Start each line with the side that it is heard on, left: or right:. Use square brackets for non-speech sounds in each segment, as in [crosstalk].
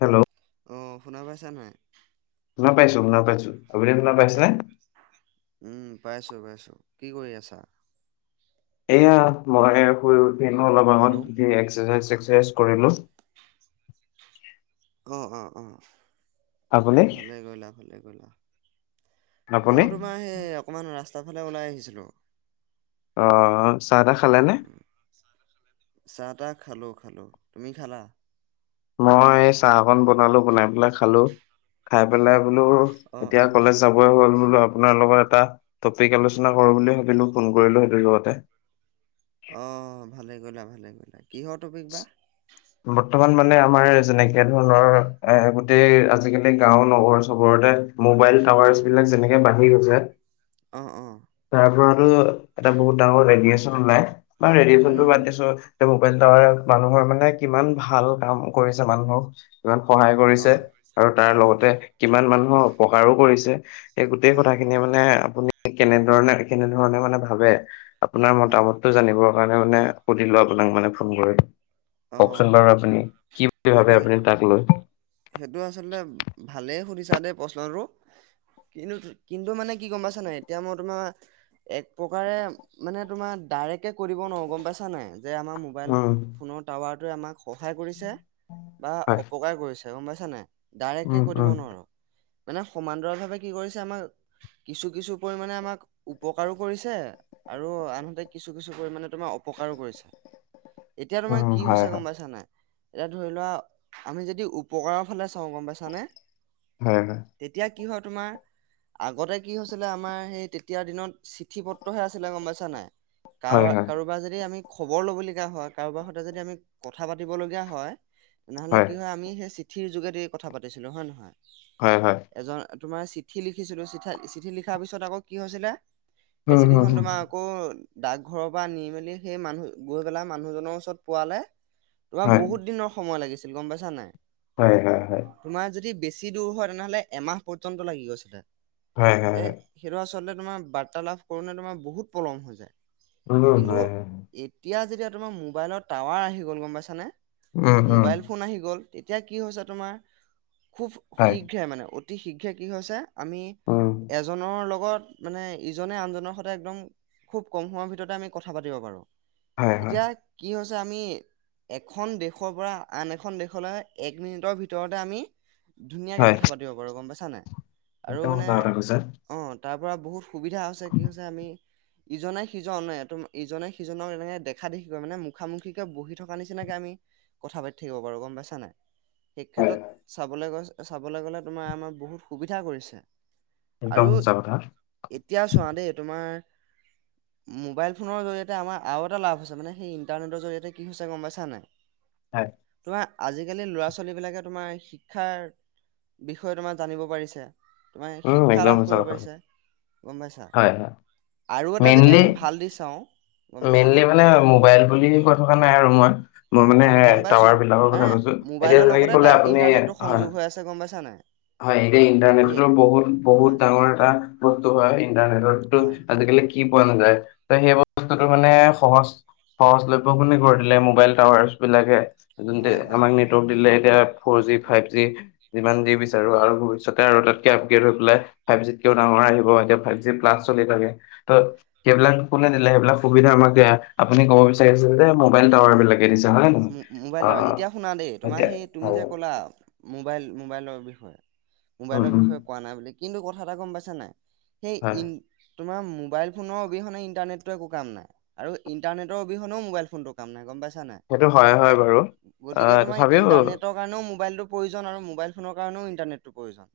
left: Hello!
right: অ শুনা পাইছা নাই?
left: শুনা পাইছো শুনা পাইছো, আপুনি শুনা পাইছে নে?
right: উম পাইছো পাইছো, কি কৰি আছা?
left: এয়া মই শুই উঠি অলপ আগত
right: হেল্ল'।
left: এক্সাৰচাইজ ছেক্সৰচাইজ কৰিলো।
right: অ অ অ,
left: আপুনি
right: ভালে কৰিলা ভালে কৰিলা।
left: আপুনি
right: মইয়ো তোমাৰ সেই অকণমান ৰাস্তাৰ ফালে ওলাই আহিছিলোঁ।
left: অ চাহ তাহ খালে নে?
right: চাহ তাহ খালোঁ খালোঁ, তুমি খালা?
left: মই চাহ অকন বনালো, বনাই পেলাই খালো। খাই পেলাই বোলো
right: অ',
left: এতিয়া
right: অ',
left: কলেজ। যাবই হ'ল বোলো আপোনাৰ লগত এটা টপিক আলোচনা কৰো বুলি ভাবিলো ফোন কৰিলো সেইটো লগতে।
right: অঁ ভালে কৰিলা ভালে কৰিলা, কিহৰ টপিক বা?
left: বৰ্তমান মানে আমাৰ যেনেকে ধৰণৰ এ গোটেই আজিকালি গাওঁ নগৰ চহৰতে। মোবাইল টাৱাৰ্চ
right: অ',
left: বিলাক যেনেকে বাঢ়ি গৈছে।
right: অ অ।
left: তাৰ পৰাতো এটা বহুত ডাঙৰ ৰেডিয়েচন ওলাই বা ৰেডিয়েচনটো
right: উম,
left: বাদ দিছো। মোবাইল টাৱাৰে মানুহৰ মানে কিমান ভাল কাম কৰিছে মানুহক। কিমান সহায় কৰিছে
right: অ',
left: আৰু তাৰ
right: অ',
left: লগতে কিমান মানুহৰ অপকাৰো কৰিছে। এই গোটেই
right: হয়
left: কথা
right: হয়
left: খিনি মানে আপুনি কেনেধৰণে কেনেধৰণে মানে ভাবে? আপোনাৰ
right: হয়।
left: মতামতটো জানিবৰ কাৰণে মানে সুধিলো আপোনাক মানে ফোন কৰি কওকচোন
right: অ',
left: বাৰু আপুনি কি বুলি
right: সেইটো
left: ভাবে আপুনি তাক লৈ
right: সেইটো আচলতে ভালেই সুধিছা দেই প্ৰশ্নটো কিন্তু, কিন্তু মানে কি গম পাইছা নাই এতিয়া মই তোমাৰ একপ্ৰকাৰে মানে তোমাৰ ডাইৰেক্টকে কৈ দিব নোৱাৰো গম পাইছা নে নাই, যে আমাৰ মোবাইল,
left: উম
right: ফোনৰ টাৱাৰটোৱে আমাক সহায় কৰিছে, বা
left: হয়
right: অপকাৰ কৰিছে, গম পাইছা নাই?
left: উম
right: ডাইৰেক্টকে কৈ
left: উম
right: দিব নোৱাৰো, মানে সমান্তৰাল ভাৱে কি কৰিছে আমাৰ কিছু কিছু পৰিমানে আমাক, উপকাৰো কৰিছে আৰু আনহাতে কিছো, কিছো পৰিমানে তোমাৰ অপকাৰো কৰিছে। এতিয়া তোমাৰ
left: উম
right: কি
left: হয়
right: হৈছে
left: হয়
right: গম পাইছা নে নাই এতিয়া ধৰি লোৱা, আমি যদি উপকাৰৰ ফালে চাওঁ গম পাইছানে
left: হয়, হয়।
right: তেতিয়া কি হয় তোমাৰ আগতে কি হৈছিলে, আমাৰ সেই তেতিয়াৰ দিনত চিঠি পত্ৰহে আছিলে গম পাইছা নাই। কাৰ,
left: হয় হয় হয়
right: কাৰোবাৰ যদি আমি খবৰ ল'ব লগীয়া হ'য় কাৰোবাৰ সৈতে যদি আমি কথা পাতিব লগীয়া হ'য়, তেনেহ'লে কি হ'য় আমি সেই চিত ঠিৰ যোগেদিয়ে কথা পাতিছিলোঁ হয় নে নহয়,
left: হয় হয় হয়
right: এজন তোমাৰ চিঠি লিখিছিলো, চিঠা, চিঠি লিখাৰ পিছত আকৌ কি হৈছিলে, সেই চিঠিখন
left: হয়,
right: তোমাৰ আকৌ, ডাকঘৰৰ পৰা নি মেলি সেই মানুহ গৈ পেলাই মানুহজনৰ ওচৰত পোৱালে তোমাৰ
left: হয়।
right: বহুত দিনৰ সময় লাগিছিল, গম পাইছা নাই?
left: হয়, হয়, হয়।
right: তোমাৰ যদি বেছি দূৰ হ'য় তেনেহ'লে এমাহ পৰ্যন্ত লাগি গৈছিলে, এ সেইটো আচলতে তোমাৰ বাৰ্তালাভ কৰোঁনে তোমাৰ বহুত পলম হৈ যায়, কিন্তু এতিয়া, যেতিয়া তোমাৰ মোবাইলত টাৱাৰ আহি গ'ল, গম পাইছানে, মোবাইল ফোন আহি গ'ল তেতিয়া কি হৈছে তোমাৰ, খুব শীঘ্ৰে মানে, অতি শীঘ্ৰে কি হৈছে আমি, এজনৰ লগত মানে ইজনে আনজনৰ সৈতে একদম, খুব কম সময়ৰ ভিতৰতে আমি কথা পাতিব পাৰোঁ। এতিয়া, কি হৈছে আমি এখন দেশৰ পৰা, আন এখন দেশলৈ, এক মিনিটৰ ভিতৰতে আমি ধুনীয়াকে কথা পাতিব পাৰো গম পাইছা নে নাই, আৰু মানে,
left: সঁচা কথা কৈছা।
right: অ' তাৰ পৰা বহুত সুবিধা হৈছে কি হৈছে আমি, ইজনে সিজনে, ইজনে সিজনক এনেকে দেখ দেখা দেখিকৈ মানে মুখামুখিকে বহি থকা নিচিনাকে আমি, কথা পাতি থাকিব পাৰো গম পাইছা নাই? সেই
left: হয়
right: ক্ষেত্ৰত,
left: হয়।
right: চাবলৈ গ'ই, চাবলৈ গ'লে তোমাৰ আমাৰ বহুত সুবিধা কৰিছে।
left: একদম
right: আৰু
left: সঁচা কথা।
right: এতিয়া চোৱা দেই তোমাৰ, মোবাইল ফোনৰ জৰিয়তে আমাৰ আৰু এটা লাভ হৈছে মানে সেই ইণ্টাৰনেটৰ জৰিয়তে কি হৈছে গম পাইছা নাই,
left: হয়।
right: তোমাৰ আজিকালি ল'ৰা ছোৱালীবিলাকে তোমাৰ শিক্ষাৰ, বিষয়ে তোমাৰ জানিব পাৰিছে তোমাৰ
left: উম,
right: শিক্ষা
left: একদম
right: লাভ
left: সঁচা
right: কৰিব
left: কথা।
right: পাৰিছে, গম পাইছা?
left: হয় হয়।
right: আৰু এটা যদি
left: মেইনলি
right: আমি ভাল দিখ চাওঁ, গম পাইছানে?
left: মেইনলি মানে মোবাইল বুলি কৈ থকা নাই আৰু মই মই মানে
right: অ গম পাইছো
left: টাৱাৰ বিলাকৰ কথা
right: মানে
left: কৈছো, এতিয়া
right: মোবাইলৰ
left: যেনেকে
right: লগতে
left: কলে
right: তাৰ
left: আপুনি
right: ইণ্টাৰনেটটো
left: হ'য়
right: সংযোগ হৈ আছে গম পাইছা নাই
left: হয়, এতিয়া
right: সেই
left: ইন্টাৰনেটতো বহুত, বহুত
right: হয়
left: ডাঙৰ এটা বস্তু হয়, ইণ্টাৰনেতটো
right: হয়
left: আজিকালি কি পোৱা নাযায়, ত' সেই বস্তুতটো
right: হয়
left: মানে সহজ সহজলৈভ খিনি কৰি দিলে, মোবাইল টাৱাৰছ বিলাকে যোনতোৱে
right: হয় হয়
left: আমাক নেটৱৰ্ক দিলে, এতিয়া four G
right: um
left: five G, যিমান যি বিচাৰো আৰু ভৱিষৎ চতে
right: হয়
left: আৰু
right: হয়
left: তাতকে আপগ্ৰেড হৈ পেলাই, ফাইভ জিত কেওঁ ডাঙৰ আহিব, এতিয়া ফাইভ জি
right: অ
left: প্লাছ চলি থাকে ত' সেইবিলাক কোনে দিলে, সেইবিলাক সুবিধা আমাকে, আপুনি কব বিচাৰিছে যে মোবাইল টাৱাৰ
right: উম,
left: বিলাকে দিছে হয় নে নহয়
right: মো
left: অ
right: মোবাইল টাৱাৰ, এতিয়া শুনা দেই তোমাৰ
left: এতিয়া
right: সেই তুমি
left: হয়
right: যে ক'লা মোবাইল, মোবাইলৰ বিষয়ে
left: উম
right: মোবাইলৰ
left: উম
right: বিষয়ে। কোৱা নাই বুলি, কিন্তু কথা এটা গম পাইছা নাই সেই
left: হয়
right: ইন তোমাৰ মোবাইল ফোনৰ অবিহনে, ইণ্টাৰনেটটো একো কাম নাই আৰু ইণ্টাৰনেটৰ অবিহনেও মোবাইল ফোনটো কাম নাই, গম পাইছা নাই।
left: সেইটো হয় হয় বাৰু।
right: গতিকে
left: আহ
right: তোমাৰ
left: তথাপিও
right: ইন্টাৰনেটৰ কাৰণেও মোবাইলটো প্ৰয়োজন আৰু মোবাইল ফোনৰ কাৰণেও ইণ্টাৰনেটটো প্ৰয়োজন।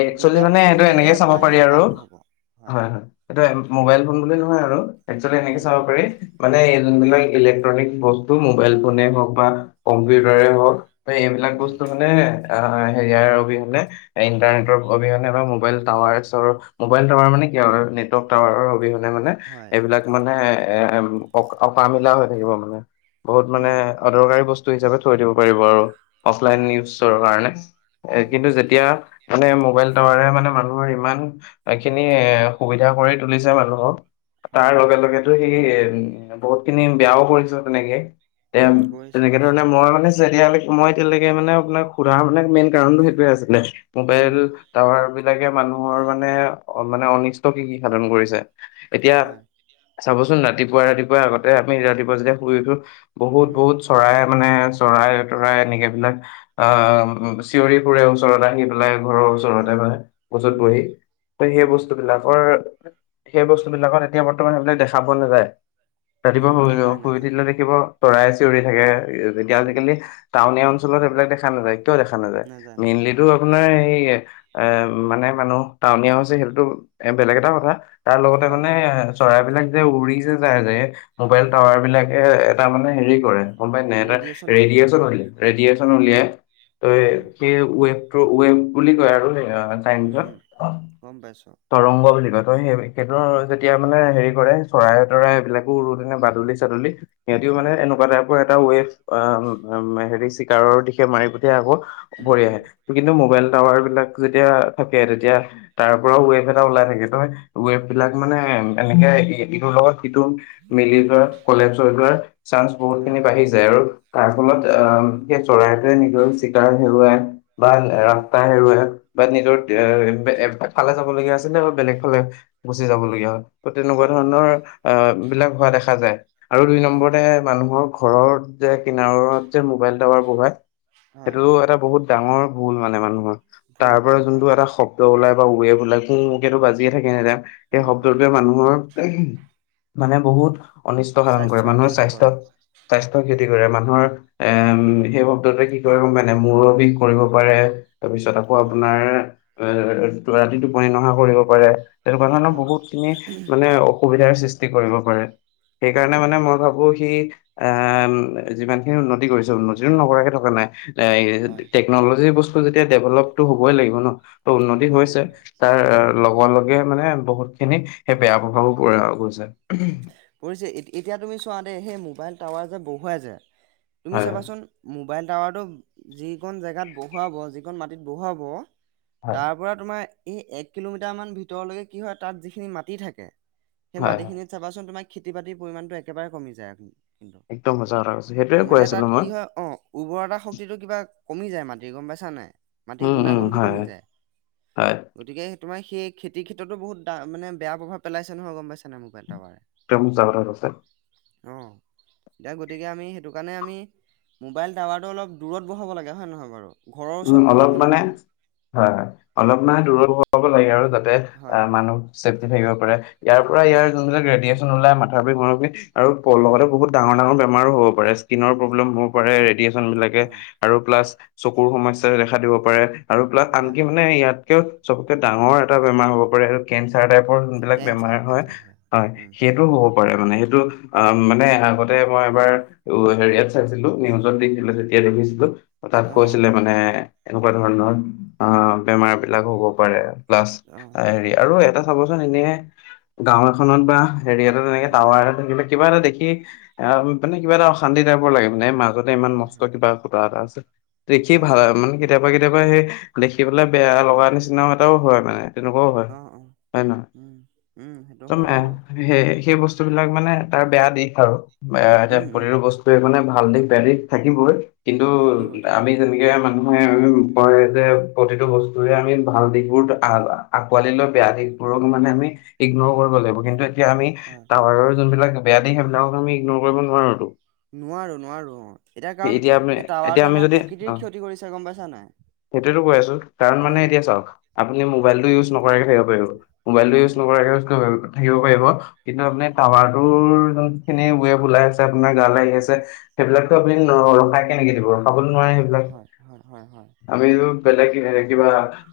left: একচুৱেলি
right: দুইটা
left: মানে
right: বস্তু
left: এইটো এনেকে
right: মিলিলেহে
left: চাব
right: তোমাৰ
left: পাৰি
right: সেই
left: আৰু
right: কামটো হ'ব
left: হয়, হয়। এইটো
right: উম
left: মবাইল ফোন বুলি নহয় আৰু, একচুৱেলি এনেকে
right: উম
left: চাব পাৰি মানে, এই যোনবিলাক ইলেক্ট্ৰনিক বস্তু, মোবাইল ফোনে হওক বা কম্পিউটাৰে হওক বা এইবিলাক
right: উম
left: বস্তু মানে আ হেৰিয়াৰ অবিহনে ইন ইণ্টাৰনেটৰ অবিহনে বা মোবাইল টাৱাৰছৰ, মোবাইল টাৱাৰ মানে কি আৰু নেটৱৰ্ক টাৱাৰৰ অবিহনে এ, মানে
right: হয়
left: এইবিলাক মানে এ, অ' অকামিলা হৈ থাকিব মানে। বহুত মানে
right: উম
left: অদৰকাৰী বস্তু হিচাপে থৈ দিব পাৰিব আৰু। অফলাইন
right: হয়
left: নিউজৰ কাৰণে
right: উম
left: কিন্তু যেতিয়া মানে মোবাইল টাৱাৰে মানে, মানুহৰ ইমানখিনি সুবিধা কৰি তুলিছে মানুহক। তাৰ
right: হয়
left: লগে
right: হয়
left: লগে লগেতো সেই বহুতখিনি বেয়াও কৰিছে তেনেকে। এ
right: উম কৰিছে
left: তেনেকে ধৰণে
right: নিশ্চয়
left: মই মানে যেতিয়ালৈকে মই এতিয়ালৈকে মানে, আপোনাক সোধাৰ মানে মেইন কাৰণটো সেইটোয়ে আছিলে,
right: উম
left: মোবাইল টাৱাৰ বিলাকে মানুহৰ মানে, মানে অনিষ্ট কি কি সাধন কৰিছে এতিয়া
right: হয়
left: চাবচোন ৰাতিপুৱা, ৰাতিপুৱা আগতে আমি ৰাতিপুৱা যেতিয়া শুই উঠো বহুত,
right: উম
left: বহুত চৰাই মানে চৰাই, তৰাই এনেকাবিলাক অ চিঞৰি ফুৰে ওচৰত আহি। পেলাই ঘৰৰ
right: অ
left: ওচৰতে বা গছত
right: উম
left: বহি, ত' সেই
right: উম
left: বস্তুবিলাকৰ সেই বস্তুবিলাকত এতিয়া বৰ্তমান সেইবিলাক দেখা পোৱা নাযায়। ৰাতিপুৱা
right: উম
left: শুই
right: নাযায়
left: শুই
right: নাযায়
left: উঠিলে থাকিব চৰাই চিঞৰি থাকে, এতিয়া
right: উম
left: আজিকালি টাউনীয়া অঞ্চলত এইবিলাক দেখা নাযায়। কেতিয়াওঁ দেখা নাযায়, মেইনলি
right: নাযায়
left: ত'
right: হয়
left: এই এ মানে মানুহ টাউনীয়া হৈছে, সেইটোতো এ, বেলেগ এটা কথা। তাৰ লগতে
right: হয়
left: মানে
right: হয়
left: এ চৰাইবিলাক যে, উৰি যে যায় যে, মোবাইল
right: হয়
left: টাৱাৰবিলাকে তাৰমানে হেৰি কৰে। গম পাই নাই এটা
right: ৰেডিয়েচন পঠায়
left: ৰেডিঅচন উলিয়াই, ৰেডিঅচন
right: অ
left: উলিয়াই, ত'
right: উম
left: সেই ৱেপ টো‌ ৱেব বুলি কয় আৰু সেইয়া
right: উম উম গম পাইছোঁ।
left: তৰংগ বুলি কয়, ত' সেই সেইটো
right: হয় হয়
left: যেতিয়া মানে হেৰি কৰে, চৰাই তৰাই এইবিলাকো তেনে বাদুলি চাদুলি সিহতিও মানে
right: উম
left: এনেকুৱা টাইপ এটা ৱেব আহ হেৰি চিকাৰৰ দিশে মাৰি পঠিয়াই আকৌ।
right: উম
left: ভৰি
right: উম
left: আহে, কিন্তু মোবাইল
right: উম
left: টাৱাৰবিলাক যেতিয়া থাকে তেতিয়া ৱেব এটা ওলাই থাকে, ত'
right: উম
left: ৱেববিলাক মানে এনেকে ইটোৰ লগত সিটো মিলি যোৱা কলেপছ হৈ যোৱাৰ চান্স বহুত
right: অ
left: খিনি বাঢ়ি যায় আৰু তাৰ ফলত
right: বাঢ়ি যায়
left: আহ
right: হয়
left: গতিকে চৰাইটোৱে নিজৰ চিকাৰ হেৰুৱায়। বা
right: উম
left: ৰাস্তা হেৰুৱাই বা নিজৰ
right: উম,
left: এ এ এফালে যাবলগীয়া আছিলে বেলেগফালে গুচি যাব লগীয়া হয়। ত' তেনেকুৱা
right: অ', অ',
left: ধৰণৰ অ' বিলাক হোৱা দেখা যায়। আৰু দুই
right: অ',
left: নম্বৰতে মানুহৰ ঘৰত যে, কিনাৰত যে, মোবাইল টাৱাৰ বহায়।
right: হয়,
left: সেইটো এটা বহুত ডাঙৰ ভুল মানে মানুহৰ।
right: ভুল
left: তাৰ পৰা
right: ভুল
left: যোনটো
right: হয়।
left: এটা শব্দ ওলাই ৱেব ওলাই কুকেটো বাজিয়ে থাকে এনিটাইম সেই
right: উম, উম,
left: শব্দটোৱে মানুহৰ এহম মানে বহুত অনিষ্ট সাধন কৰে
right: স্বাস্থ্যৰ
left: মানুহৰ
right: ক্ষতি কৰে।
left: স্বাস্থ্যত স্বাস্থ্য ক্ষতি কৰে মানুহৰ। এ,
right: উম,
left: সেই শব্দতে কি কৰে গম পায় নাই, মূৰৰ বিষ কৰিব পাৰে। তাৰপিছত আকৌ
right: অ',
left: আপোনাৰ এ ৰাতি টোপনি নহা কৰিব পাৰে। তেনেকুৱা ধৰণৰ
right: অ',
left: বহুত খিনি মানে অসুবিধাৰ সৃষ্টি কৰিব পাৰে। সেইকাৰণে
right: হয়,
left: মানে
right: হয়,
left: মই ভাবোঁ কি আহ যিমান খিনি উন্নতি কৰিছে উন্নতিতটো নকৰাকে থকা নাই।
right: হয়,
left: [unintelligible] টেকনলজি বস্তু যেতিয়া ডেভেলপটো হ'বই লাগিব ন, ত উন্নতি
right: হ'বই
left: হৈছে
right: লাগিব হয়,
left: তাৰ
right: উম,
left: লগ তে মানে বহুত খিনি সেই বেয়া প্ৰভাৱো পৰে আৰু। [unintelligible]
right: পৰিছে, এতিয়া তুমি চোৱা দেই সেই মোবাইল টাৱাৰ যে বহুৱাই যে তুমি
left: হয়।
right: চাবাচোন মোবাইল টাৱাৰটো যিকণ জেগাত বহুৱাব যিকণ মাটিত বহুৱাব তাৰ
left: হয়।
right: তাৰ পৰা তোমাৰ এই এক কিলোমিটাৰমান ভিতৰলৈকে কি হয় তাত যিখিনি মাটি থাকে সেই
left: হয়, হয়।
right: মাটিখিনিত চাবাচোন তোমাৰ খেতি বাতি পৰিমাণটোে একেবাৰে কমি যায়।
left: একদম সঁচা কথা কৈছে। সেইটোৱে কৈ
right: মানে তাত
left: আছিলোঁ মই।
right: কি হয় অ উৰ্বৰতা শক্তিটো কিবা কমি যায় মাটিৰ গম পাইছা নাই। মাটিৰ
left: উম, উম,
right: গুণাগুণটো
left: হয়,
right: কমি যায়।
left: হয়।
right: গতিকে তোমাৰ সেই খেতিৰ ক্ষেত্ৰতো বহুত তা মানে বেয়া প্ৰভাৱ পেলাইছে নহয় গম পাইছ নে মোবাইল টাৱাৰে।
left: একদম সঁচা কথা কৈছা।
right: অ। এতিয়া গতিকে আমি সেইটো কাৰণে আমি মোবাইল টাৱাৰটো অলপ দূৰত বহাব লাগে হয় নহয় বাৰু? ঘৰৰ
left: উম
right: ওচৰত
left: অলপ
right: বহাব
left: মানে
right: নালাগে
left: হয় হয়, অলপ
right: অ
left: মানে দূৰত বহাব লাগে আৰু যাতে অ
right: হয় হয়
left: মানুহ চেফলি থাকিব পাৰে ইয়াৰ পৰা ইয়াৰ
right: হয়
left: যোনবিলাক ৰেডিয়েচন ওলাই মাথা বিষ মূৰৰ বিষ আৰু
right: উম
left: লগতে বহুত ডাঙৰ ডাঙৰ বেমাৰো হব পাৰে স্কিনৰ প্ৰব্লেম হ'ব পাৰে। পাৰে ৰেডিয়েচন বিলাকে
right: অ
left: আৰু প্লাছ চকুৰ সমস্যাই দেখা দিব পাৰে আৰু প্লা
right: হয়
left: আনকি
right: হয়
left: মানে ইয়াতকেও চবতকৈ ডাঙৰ এটা বেমাৰ হ'ব পাৰে আৰু কেঞ্চাৰ টাইপৰ যোনবিলাক বেমাৰ
right: কেঞ্চাৰ
left: হয়,
right: কেঞ্চাৰ
left: হয়
right: উম
left: সেইটোও হব হ'ব পাৰে। মানে সেইটো মানে আগতে মই এবাৰ টো হেৰিয়াত চাইছিলো নিউজত দেখিছিলো তেতিয়া দেখিছিলো তাত
right: অ অ
left: কৈছিলে মানে এনেকুৱা ধৰণৰ অ বেমাৰ বিলাকো হ'ব পাৰে। প্লাছ
right: অ
left: হেৰি আৰু এটা চাবচোন এনে গাও এখনত বা হেৰিয়তে তেনেকে
right: উম
left: টাৱাৰ এটা থাকিলে কিবা এটা দেখি এ মানে কিবা এটা অশান্তি টাইপৰ লাগে মানে। মাজতে ইমান
right: হয়
left: মষ্ট
right: হয়
left: কিবা খুটা এটা আছে দেখিয়ে
right: অ
left: ভাল নালাগে। মানে কেতিয়াবা কেতিয়াবা কেতিয়াবা সেই দেখি পেলাই বেয়া লগা নিচিনা এটাও হয় মানে। তেনেকুৱাও হয়,
right: অ অ
left: হয় নহয়?
right: উম উম সেইটো হয় বাৰু
left: [unintelligible] সে সেই বস্তু বিলাক মানে তাৰ বেয়া দিশ আৰু এতিয়া
right: উম উম
left: প্ৰতিটো বস্তুৰে মানে ভাল দিশ বেয়া দিশ থাকিবই কিন্তু
right: থাকিবই থাকিবই
left: তেনেকে মানুহে বৰযে প্ৰতিটো বস্তুৰে আমি ভাল দিশ বোৰ [unintelligible] আকোৱালি লৈ মানে বেয়া দিশবোৰক মানে আমি ইগনৰ কৰিব লাগিব। কিন্তু এতিয়া আমি
right: হয়
left: টাৱাৰৰ যোনবিলাক বেয়া দিশ সেইবিলাকক আমি ইগনৰ কৰিব নোৱাৰোতো।
right: নোৱাৰো নোৱাৰো। এতিয়া কাৰণ
left: আমি
right: সেই
left: এতিয়া
right: টাৱাৰটোৱে
left: আমি
right: আমাৰ প্ৰকৃতিৰ ক্ষতি কৰিছে গম পাইছা নাই।
left: সেইটোৱেতো কৈ আছো। কাৰণ
right: অ
left: মানে এতিয়া চাওক আপুনি
right: উম
left: মোবাইলটো ইউজ নকৰাকে থাকিব পাৰিব, মোবাইলটো
right: হয়
left: ইউজ
right: হয়
left: নকৰাকৈ [unintelligible] থাকিব পাৰিব কিন্তু আপুনি
right: উম
left: টাৱাৰ তোৰ যোন খিনি ৱেভ ওলাই আছে আপোনাৰ গালৈ আহি আছে সেইবিলাকটো
right: উম
left: আপুনি [unintelligible] কেনেকৈ দিব খাবলৈ নোৱাৰে সেইবিলাক,
right: হয় হয় হয় হয়
left: আমিটো বেলেগ কিবা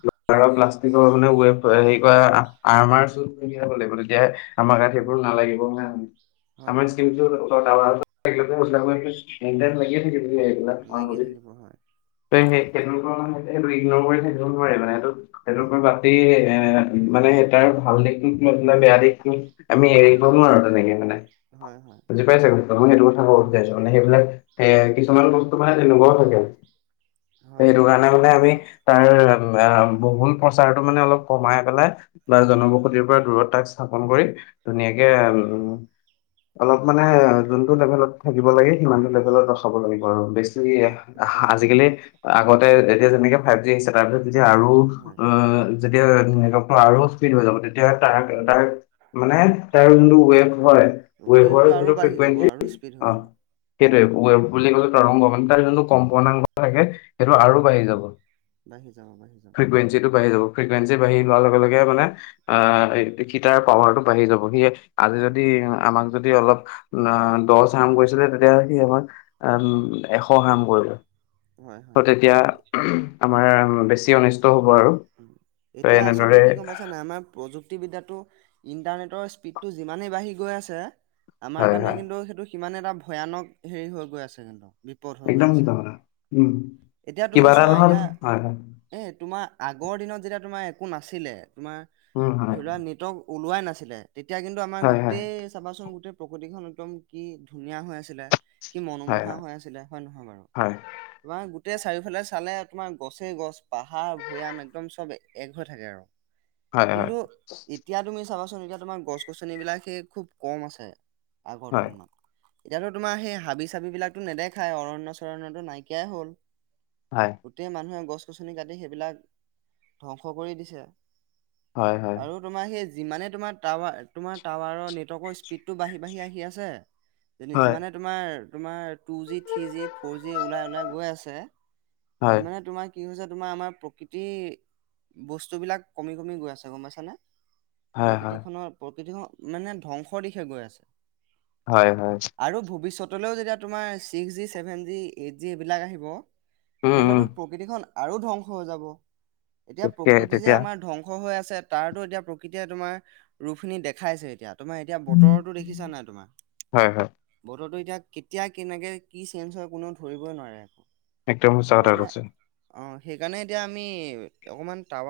left: লোহাৰৰ প্লাষ্টিকৰ মানে ৱেভ হেৰি কৰা আৰ্মাৰ চুত পিন্ধি ল'ব লাগিব তেতিয়াহে আমাৰ গাত
right: অ
left: সেইবোৰ নালাগিব নহয়
right: হয়
left: আমাৰ
right: হয়
left: স্কিন টো টাৱাৰ [unintelligible]
right: দিব হয়।
left: ত, সেইটো মানে সেইটো ইগনৰ কৰি থাকিব নোৱাৰি মানে, সেইটো-
right: হয়
left: সেইটোৰ এ মানে তাৰ ভাল দিশটোক লৈ পেলাই আমি বেয়া দিশটো আমি এৰি দিব নোৱাৰি তেনেকৈ,
right: হয় হয়
left: বুজি পাইছে কথাটো, মই সেইটো কথা ক'ব
right: উম
left: বিচাৰিছোঁ মানে, সেইবিলাক এ কিছুমান বস্তু মানে তেনেকুৱাও থাকে।
right: হয়
left: সেইটো
right: হয়
left: কাৰণে মানে
right: হয়
left: আমি
right: বাৰু
left: তাৰ অ, বহুল প্ৰচাৰটো মানে অলপ কমাই পেলাই বা
right: উম
left: জনবসতিৰ পৰা দূৰত তাক স্থাপন কৰি ধুনীয়াকে উম অলপ মানে এ, যোনটো লেভেলত থাকিব লাগে, সিমানটো লেভেলত ৰখাব লাগিব। আৰু বেছি এ
right: ৰ- ৰখাব
left: আজিকালি
right: লাগিব
left: আগতে এতিয়া যেনেকে ফাইভ জি আহিছে, তাৰপিছত যদি আৰু
right: হয়
left: অ যেতিয়া নেটৱৰ্কটো আৰু স্পীড হৈ যাব। তেতিয়া তাৰ-
right: উম
left: তাৰ মানে তাৰ যোনটো ৱেব হয় ৱেভৰ
right: ৱেভটো আৰু
left: যোনটো
right: বাঢ়ি যাব
left: ফ্ৰিকুৱেঞ্চি,
right: আৰু স্পীড হৈ
left: অ।
right: যাব
left: সেইটোৱে, ৱেভ বুলি ক'লে তৰংগ মানে তাৰ যোনটো
right: হয়
left: কম্পনাংক থাকে সেইটো আৰু বাঢ়ি যাব।
right: বাঢি যাব, বাঢ়ি যাব।
left: ফ্ৰিকুৱেঞ্চিটো বাঢ়ি যাব, ফ্ৰিকুৱেঞ্চি বঢ়ি যোৱাৰ লগে লগে মানে আ
right: উম
left: এই সেইকিতাৰ পাৱাৰটো বাঢ়ি যাব। সি আজি যদি আমাক যদি অলপ আ, দচ হাৰাম কৰিছিলে, তেতিয়া হ'লে সি আমাক আম এশ হাৰাম কৰিব।
right: হয়
left: ত' তেতিয়া
right: হয়
left: আমাৰ বেছি অনিষ্ট হ'ব আৰু।
right: উম,
left: ত
right: এতিয়া আচলতে
left: এনেদৰে
right: কি গম পাইছা নাই, আমাক প্ৰযুক্তিবিদ্যাটো ইণ্টাৰনেটৰ স্পীডটো যিমানেই বাঢ়ি গৈ আছে আমাৰ
left: হয়
right: কাৰণে
left: হয়
right: কিন্তু সেইটো সিমানে এটা ভয়ানক হেৰি হৈ গৈ আছে কিন্তু। বিপদ হৈ গৈ
left: একদম
right: আছে।
left: সঁচা কথা, উম।
right: এতিয়া তুমি
left: কিবা এটা
right: চোৱা,
left: নহয়
right: এতিয়া
left: হয় হয়
right: এ, তোমাৰ আগৰ দিনত যেতিয়া তোমাৰ একো নাছিলে, তোমাৰ
left: উম হয়
right: ধৰি লোৱা নেটৱৰ্ক ওলোৱাই নাছিলে। তেতিয়া কিন্তু আমাৰ
left: হয় হয়
right: গোটেই চাবাচোন গোটেই প্ৰকৃতিখন একদম কি ধুনীয়া হৈ আছিলে। কি
left: হয়
right: মনোমোহা হৈ আছিলে হয় নহয় বাৰু?
left: হয়
right: তোমাৰ গোট গোটেই চাৰিওফালে চালে তোমাৰ গছেই গছ, পাহাৰ, ভৈয়াম একদম চব এক হৈ থাকে আৰু।
left: হয়
right: কিন্তু এতিয়া তুমি চাবাচোন এতিয়া তোমাৰ গছ- গছনিবিলাক সেই খুব কম আছে। আগৰ
left: হয়
right: তুলনাত এতিয়াতো তোমাৰ সেই হাবি- চাবি বিলাকটো নেদেখায় অৰণ্য- চৰণ্যতো নাইকিয়াই হ'ল।
left: হয়।
right: গোটেই মানুহে গছ- গছনি কাটি সেইবিলাক ধ্বংস কৰি দিছে।
left: হয়- হয়।
right: আৰু তোমাৰ সেই যিমানে তোমাৰ টাৱা এ, তোমাৰ টাৱাৰৰ নেটৱৰ্ক স্পীডটো বাঢ়ি বাঢ়ি আহি আছে
left: হয়
right: যিমানে তোমাৰ- তোমাৰ two G, three G, four G ওলাই- ওলাই গৈ আছে
left: হয় হয়
right: সিমানে তোমাক কি হৈছে তোমাৰ আমাৰ প্ৰকৃতিৰ বস্তুবিলাক কমি কমি গৈ আছে গম পাইছানে?
left: হয় হয়
right: প্ৰকৃতিখনৰ- প্ৰকৃতিখন মানে ধ্বংসৰ দিশে গৈ আছে।
left: হয়- হয়।
right: আৰু ভৱিষ্যতলৈও যেতিয়া তোমাৰ six G, seven G, eight G, এইবিলাক আহিব
left: উম
right: তেতিয়াহ'লেতো
left: উম
right: প্ৰকৃতিখন আৰু ধ্বংস হৈ যাব। এতিয়া
left: গতিকে
right: প্ৰকৃতি যে
left: তেতিয়া
right: আমাৰ ধ্বংস হৈ আছে। এতিয়া প্ৰকৃতিয়ে তোমাৰ ৰূপখিনি দেখাই আছে এতিয়া। তোমাৰ এতিয়া
left: উম।
right: বতৰতো দেখিছাঁ নাই তোমাৰ?
left: হয় হয়
right: বতৰতো এতিয়া কেতিয়া কেনেকে কি চেঞ্জ হয় কোনেও ধৰিবই নোৱাৰে।
left: একদম সঁচা কথা
right: সেইকাৰণে
left: কৈছে।
right: অ সেইকাৰণে এতিয়া আমি অকমান তাৱাত